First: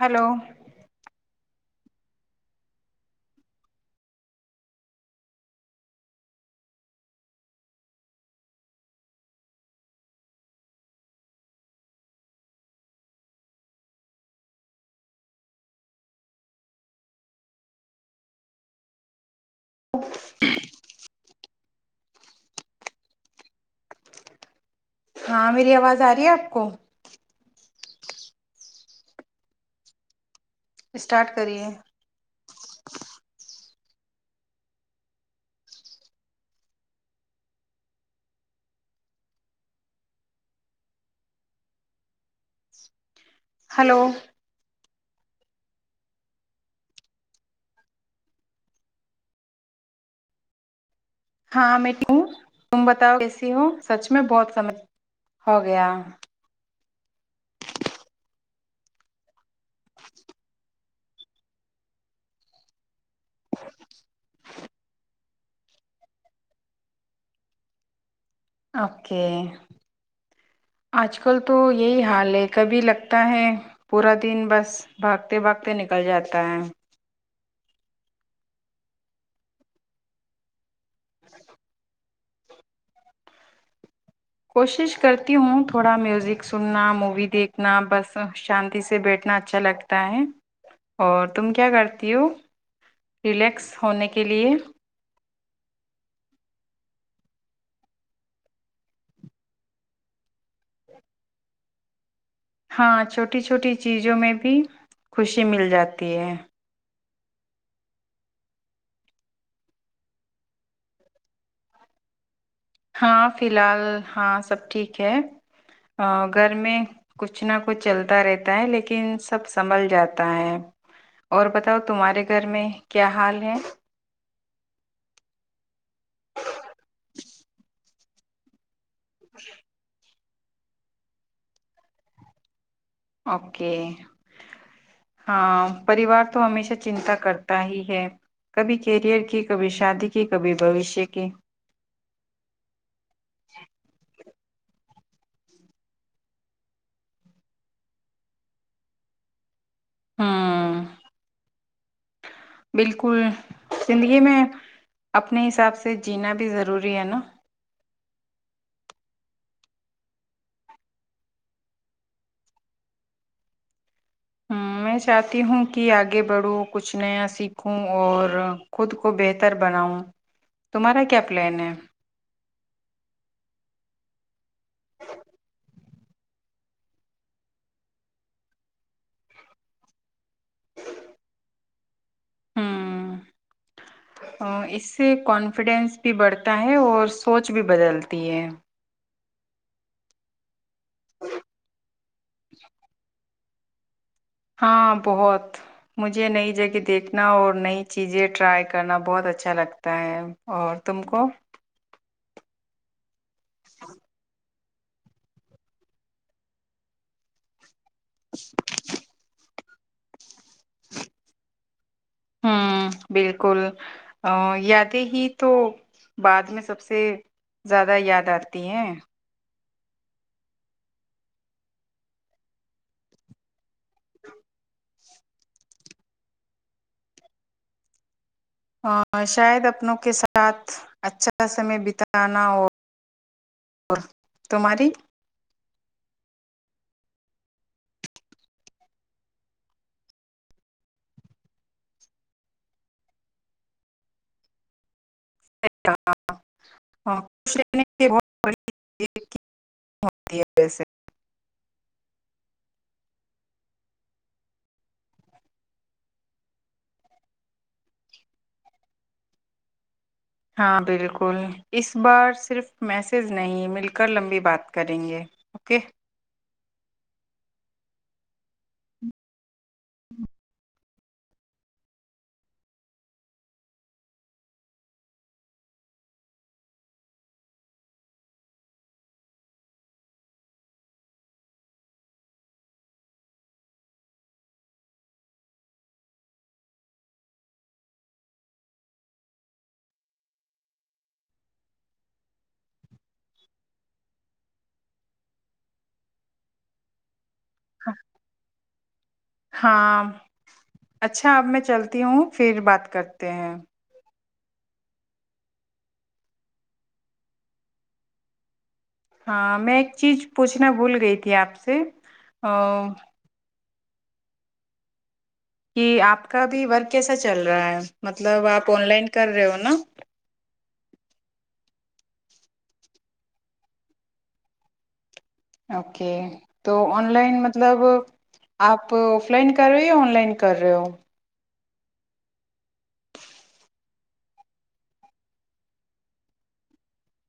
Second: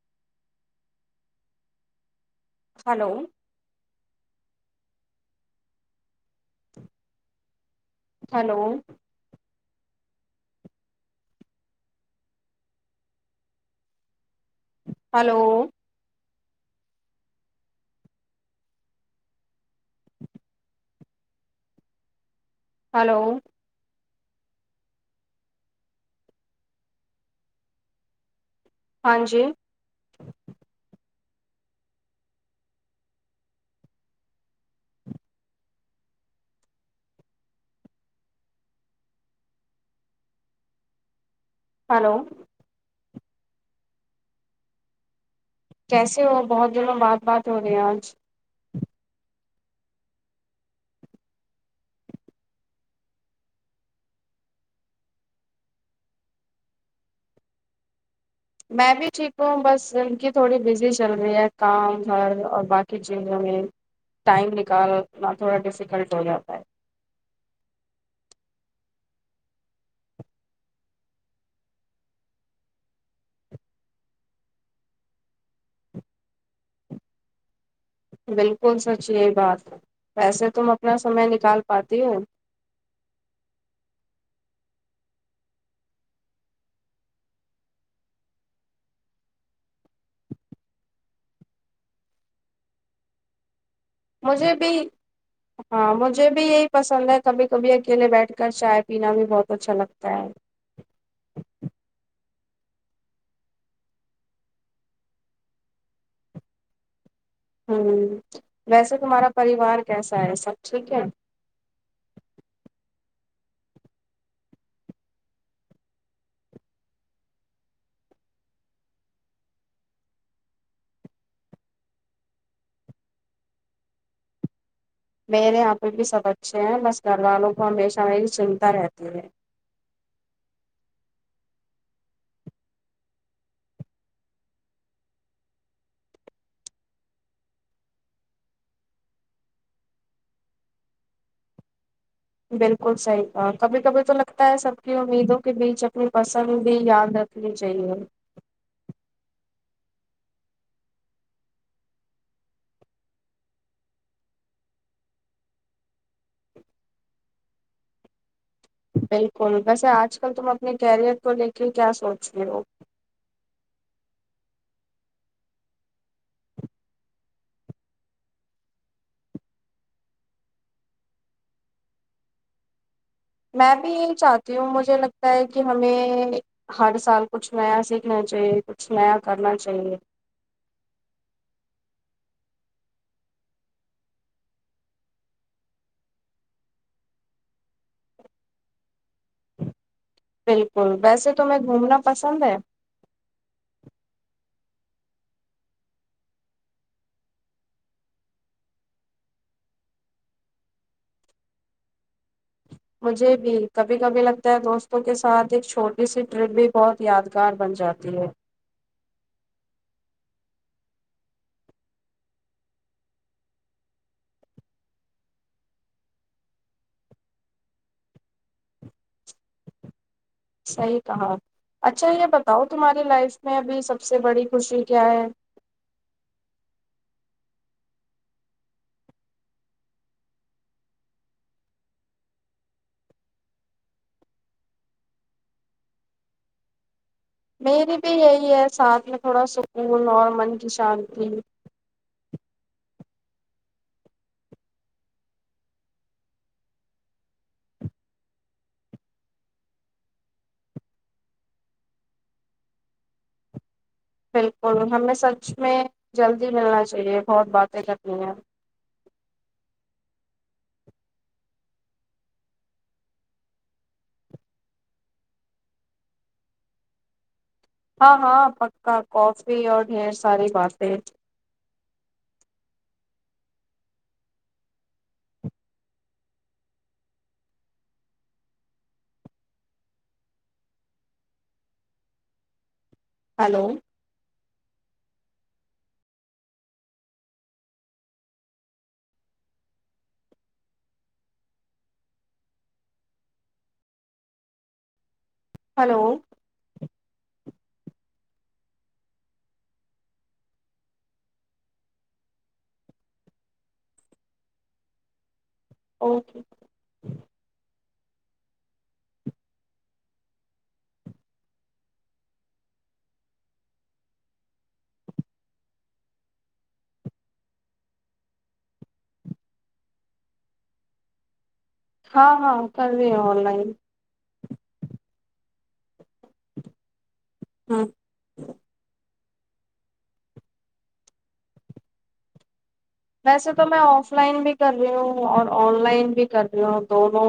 hello hello hello hello [inaudible] hello [unintelligible] ہاں میری آواز آ رہی ہے آپ کو ہاں جی [unintelligible] اسٹارٹ کرے ہلو ہلو [unintelligible] کیسے ہو بہت دن میں بات بات ہو رہی ہے آج ہاں میں ہوں تم بتاؤ کیسی ہو سچ میں بہت سمج ہو گیا میں بھی ٹھیک ہوں بس ان کی تھوڑی بزی چل رہی ہے کام گھر اور باقی کہ جیوں میں ٹائم نکال انا تھوڑا ڈیفیکلٹ ہو جاتا ہے اوکے آج کل تو یہی حال ہے کبھی لگتا ہے پورا دن بس بھاگتے بھاگتے نکل جاتا ہے بالکل سچ یہی بات ویسے تم اپنا سمے نکال پاتی ہو کوشش کرتی ہوں تھوڑا میوزک سننا مووی دیکھنا بس شانتی سے بیٹھنا اچھا لگتا ہے اور تم کیا کرتی ہو ریلیکس ہونے کے لیے مجھے [unintelligible] بھی ہاں مجھے بھی یہی پسند ہے کبھی کبھی اکیلے بیٹھ کر چائے پینا بھی بہت اچھا لگتا ہے ہاں چھوٹی چھوٹی چیزوں میں بھی خوشی مل جاتی ہے ویسے تمہارا پریوار کیسا ہے سب ٹھیک ہے ہاں فی الحال ہاں سب ٹھیک ہے گھر میں کچھ نہ کچھ چلتا رہتا ہے لیکن سب سنبھل جاتا ہے اور بتاؤ تمہارے گھر میں کیا حال ہے میرے یہاں پہ بھی سب اچھے ہیں بس گھر والوں کو ہمیشہیری چنتا رہتی ت [unintelligible] اوکے ہاں پریوار تو ہمیشہ چنتا کرتا ہی ہے کبھی کیریئر کی کبھی شادی کی کبھی بوشیہ کی بالکل صحیح کا کبھی کبھی تو لگتا ہے سب کی امیدوں کے بیچ اپنی پسند بھی یاد رکھنی چاہیے ہوں بالکل زندگی میں اپنے حساب سے جینا بھی ضروری ہے نا بالکل ویسے آج کل تم اپنے کیریئر کو لے کے کیا سوچ رہے ہو ہ میں چاہتی ہوں کہ آگے بڑھوں کچھ نیا سیکھوں اور خود کو بہتر بناؤں تمہارا کیا پلان ہے میں بھی یہی چاہتی ہوں مجھے لگتا ہے کہ ہمیں ہر سال کچھ نیا سیکھنا چاہیے کچھ نیا کرنا چاہیے ہ اس سے کانفیڈینس بھی بڑھتا ہے اور سوچ بھی بدلتی ہے بالک بالکل ویسے تو میں گھومنا پسند ہے ہاں بہت مجھے نئی جگہ دیکھنا اور نئی چیزیں ٹرائی کرنا بہت اچھا لگتا ہے اور تم کو مجھے [unintelligible] ب کبھی کبھی لگتا دوستوں کے ساتھ ایک چھوٹی سی ٹرپ بھی بہت یادگار بن جاتی جی ہوں بالکل ا یادیں ہی تو بعد میں سب سے زیادہ یاد آتی ہیں صحیح کہا اچھا یہ بتاؤ تمہاری لائف میں ابھی سب سے بڑی خوشی کیا ہے شاید اپنوں کے ساتھ اچھا سمے بتانا اور تمہاری میری بھی یہی ہے ساتھ میں تھوڑا سکون اور من کی شانتی ہاں خوش رہنے بڑیسے بالکل ہمیں سچ میں جلدی ملنا چاہیے بہت باتیں کرنی ہیں ہاں بالکل اس بار صرف میسج نہیں مل کر لمبی بات کریں گے اوکے ہاں ہاں پکا کافی اور ڈھیر ساری باتیں ہلو ہلو ہاں ہاں اچھا اب میں چلتی ہوں پھر بات کرتے ہیں اوکے ہاں میں ایک چیز پوچھنا بھول گئی تھی آپ سے ا کہ آپ کا بھیھی ورک کیسا چل رہا ہے مطلب آپ آن لائن کر رہے ہو نا ہاں ہاں کر رہے ہیں آن لائن اوکے ک تو آن لائن مطلب ہ آپ آف لائن کر رہے ہو یا آن لائن کر رہے ہو ویسے تو میں آف لائن بھی کر رہی ہوں اور آن لائن بھی کر رہی ہوں دونوں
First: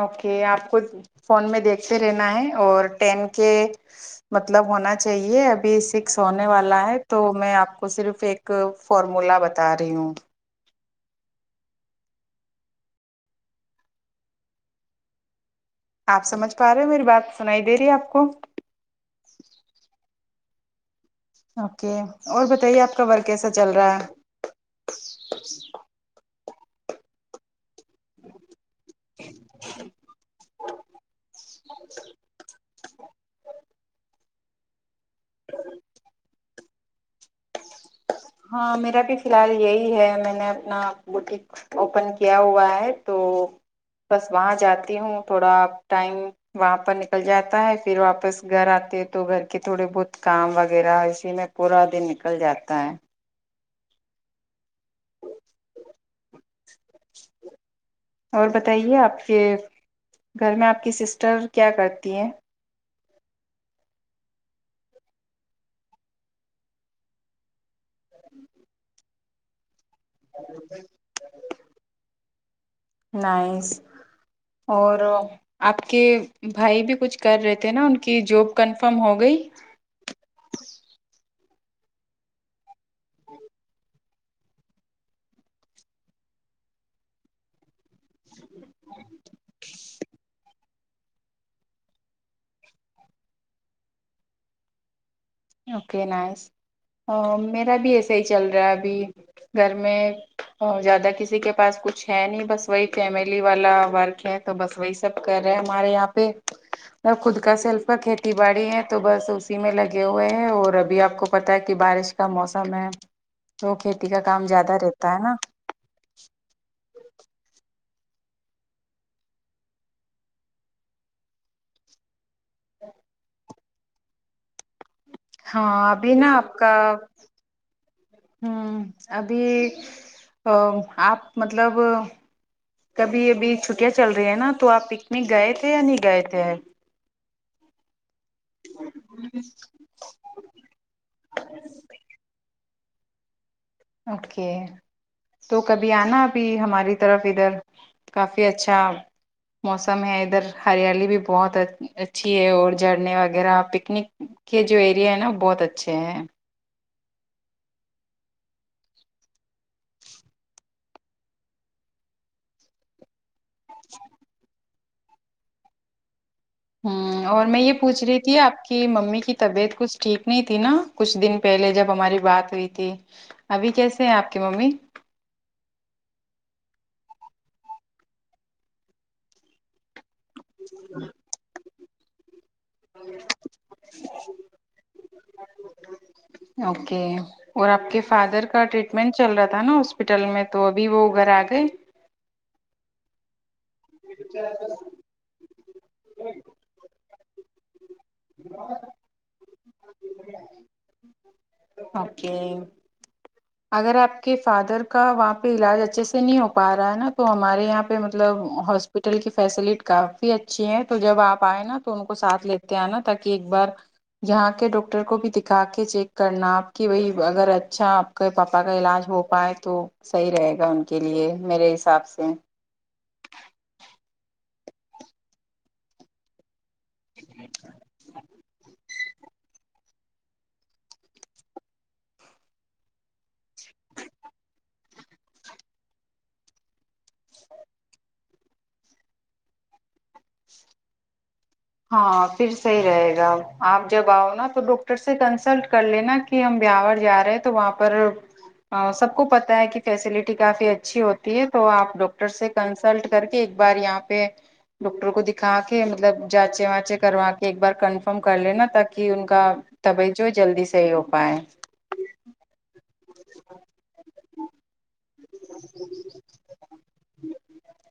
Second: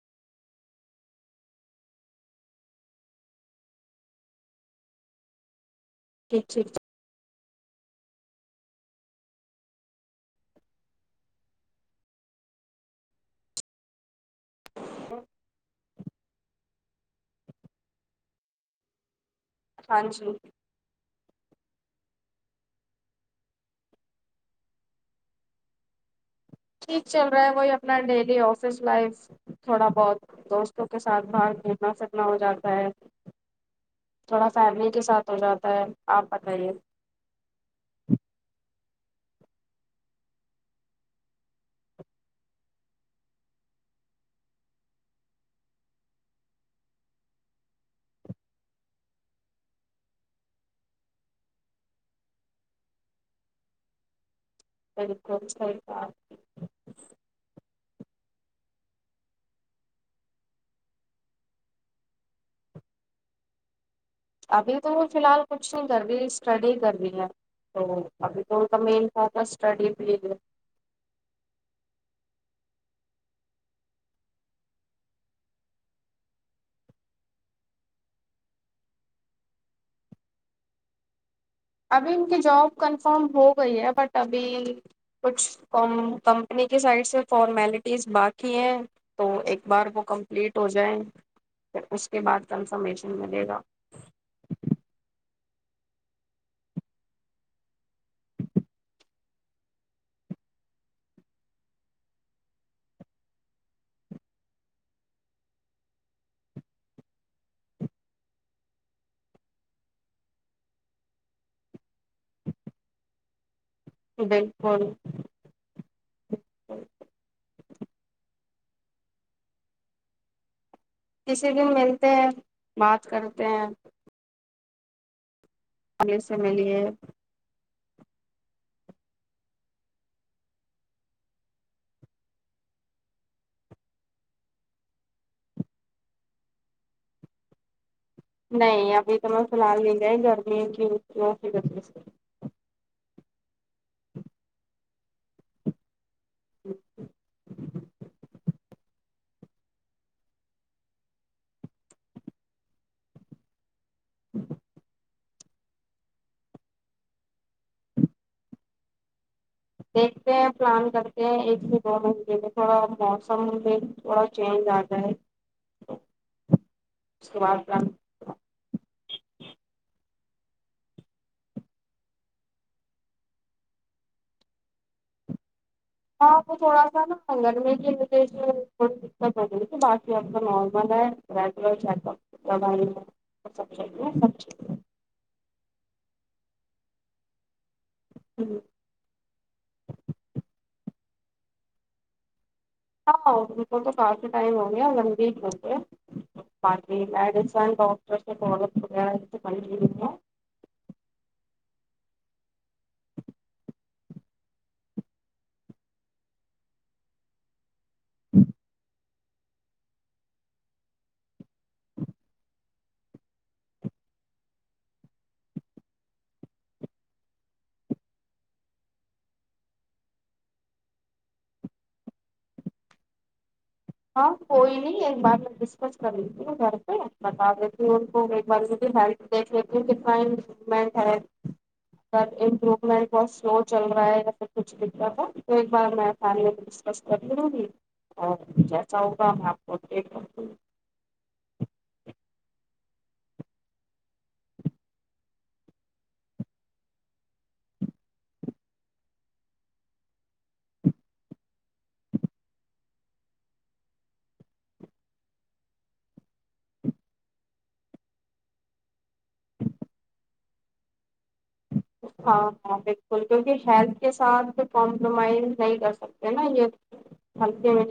اوکے آپ کو فون میں دیکھتے رہنا ہے اور ٹین کے مطلب ہونا چاہیے ابھی سکس ہونے ٹھیک ٹھیک والا ہے تو میں آپ کو صرف ایک فارمولا بتا رہی ہوں ہ آپ سمجھ پا رہے ہو میری بات سنائی دے رہی ہے آپ کو پج اوکے اور بتائیے آپ کا ور کیسا چل رہا ہے ٹھیک چل رہا ہے وہیب اپنا ڈیلی آفس لائف تھوڑا بہت دوستوں کے ساتھ باہر گنا سکنا ہو جاتا ہے تھوڑا فیملی کے ساتھ ہو جاتا ہے آپ بتائیے ہاں میرا بھی فی الحال یہی ہے میں نے اپنا بٹیک اوپن کیا ہوا ہے تو بس وہاں جاتی ہوں تھوڑا ٹائم وہاں پر نکل جاتا ہے پھر واپس گھر آتے تو گھر کے تھوڑے بہت کام وغیرہ اسی میں پورا دن نکل جاتا تا ہے سل کو سر کا اور بتائیے آپ کے گھر میں آپ کی سسٹر کیا کرتی ہیں ابھی تو فی الحال کچھ نہیں کر رہی اسٹڈی کر رہی ہے تو ابھی تو تم فوکسٹڈی جٹی نس اور آپ کے بھائی بھی کچھ کر رہے تھے نا ان کی جاب کنفرم ہو گئی ابھی ان کی جاب کنفرم ہو گئی ہے بٹ ابھی کچھ کمپنی کی سائڈ سے فارمیلٹی پز باقی ہے تو ایک بار وہ کمپلیٹ ہو جائے ج پ اس کے بعد کنفرمیشن ملے گا اوکے نائس میرا بھی ایسے ہی چل رہا ہے ابھی گھر میں زیادہ کسی کے پاس کچھ ہے نہیں بس وہی فیملی والا ورک ہے تو بس وہی سب کر رہے ہیں ہمارے یہاں پہ خود کا سیلف کا کھیتی باڑی ہے تو بس اسی میں لگے ے ہوئے ہیں اور ابھی آپ کو پتا ہے کہ بارش کا موسم ہے تو کھیتی کا کام زیادہ بالکل رہتا ہے نا [inaudible] کسی دن ملتے ہیں بات کرتے ہیں [inaudible] ہاں ابھی آگے نا سے آپ کا ملیے ہوں ابھی آپ مطلب کبھی ابھی چھٹیاں چل رہی ہیں نا تو آپ پکنک گئے تھے یا نہیں گئے تھے نہیں ابھی تو میں ف الحال ل جئی گرمیوں کی اٹ کے تو کبھی آنا بھی ہماری طرف ادھر کافی اچھا موسم ہے ادھر ہریالی بھی بہت اچھی ہے اور جھرنے وغیرہ پ پکنک کے جو ایریا ہے نا بہت اچھے ہیں دیکھتے ہیں پلان کرتے ہیں ایک سے دو مہٹے میں تھوڑا موسم میں تھوڑا چینج آ جائے ہ اس کے اور میں بعد یہ پلان پوچھ رہی تھی آپ کی ممی کی طبیعت کچھ ٹھیک نہیں تھی نا کچھ دن پہلے جب ہماری بات ہوئی تھی ابھی کیسے ہے آپ کی ممی ہاں وہ تھوڑا سا نا سنگرگر میں کے لی دقت ہوگ باق ا کا نارمل ہے رات چ [inaudible] دو سب چاہیے سب [inaudible] اوکے اور آپ کے فادر چیز کا ٹریٹمنٹ چل رہا تھا نا ہاسپٹل میں تو ابھی وہ غ رگ وہ تو کافی ٹائم ہو گیا اور لمبی ہو باقی بی بہت بڑ [unintelligible] اوکے [inaudible] اگر آپ کے فادر کا وہاں پہ علاج اچھے سے نہیں ہو پا رہا ہے نا تو ہمارے یہاں مطلب ہاسپٹل ہوٹل کی فیسلٹی کافی اچھی ہے تو جب آپ آئے نا تو ان کو ساتھ لیتے آنا تاکہ ایک بار یہاں کے ڈاکٹر کو بھی دکھا کے چیک کرنا آپ کی وہی اگر اچھا آپ کے پاپا کا علاج ہو پائے تو صحیح رہے گا ان کے لیے میرے حساب سے ہاں کوئی نہیں ایک بار میں ڈسکس کر لیتی ن گ بتا دیتی ان کو ایک بار دیکھ لیتی ہوں کتنا امپرومنٹ ہے س امپرومنٹ بہت سلو چل رہا ہے جسے کچھ دق رہا تھا تو ایک بار میں فیملی کو ڈسکس کر ل لوں گی اور سو کا میںپ رہائے گا آپ جب آؤ نا تو ڈاکٹر سے کنسلٹ کر لینا کہ ہم بیاوور جا رہے ہیں تو وہاں پر سب کو پتاہ ہے کہ فیسلٹی کافی اچھی ہوتی ہے تو آپ ڈاکٹر سے کنسلٹ کر کے ایک بار یہاں پہ ڈاکٹر کو دکھا کے مطلب جانچے واچے کروا کے ایک بار کنفرم کر لےینا تاکہ ان کا توب جو جلدی صحیح ہو پائے ہاں ہاں بکل ب کیوںکہ ہیلتھ کے ساتھ کمپرومائز نہیں کر سکتے نا یہ ہلکے میں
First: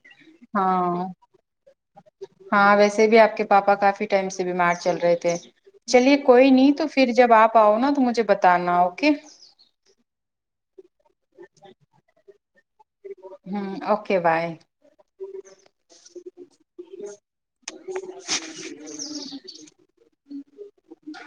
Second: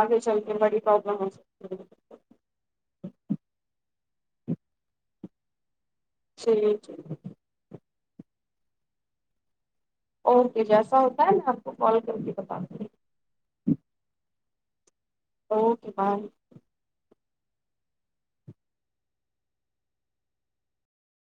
آگے چلتے بڑی ہاں پرابلم ہو ہاں ویسے بھی آپ کے پاپا کافی ٹائم سے بیمار چل رہے تھے چلیے کوئی ہے نہیں جی تو پھر جب آپ آؤ نا تو مجھ مجھے بتانا اوک اوکے جیسا ہوتا ہے میں آپ کو کال کر کے بتا دوں گی ہ اوکے بائے اوکے ب ج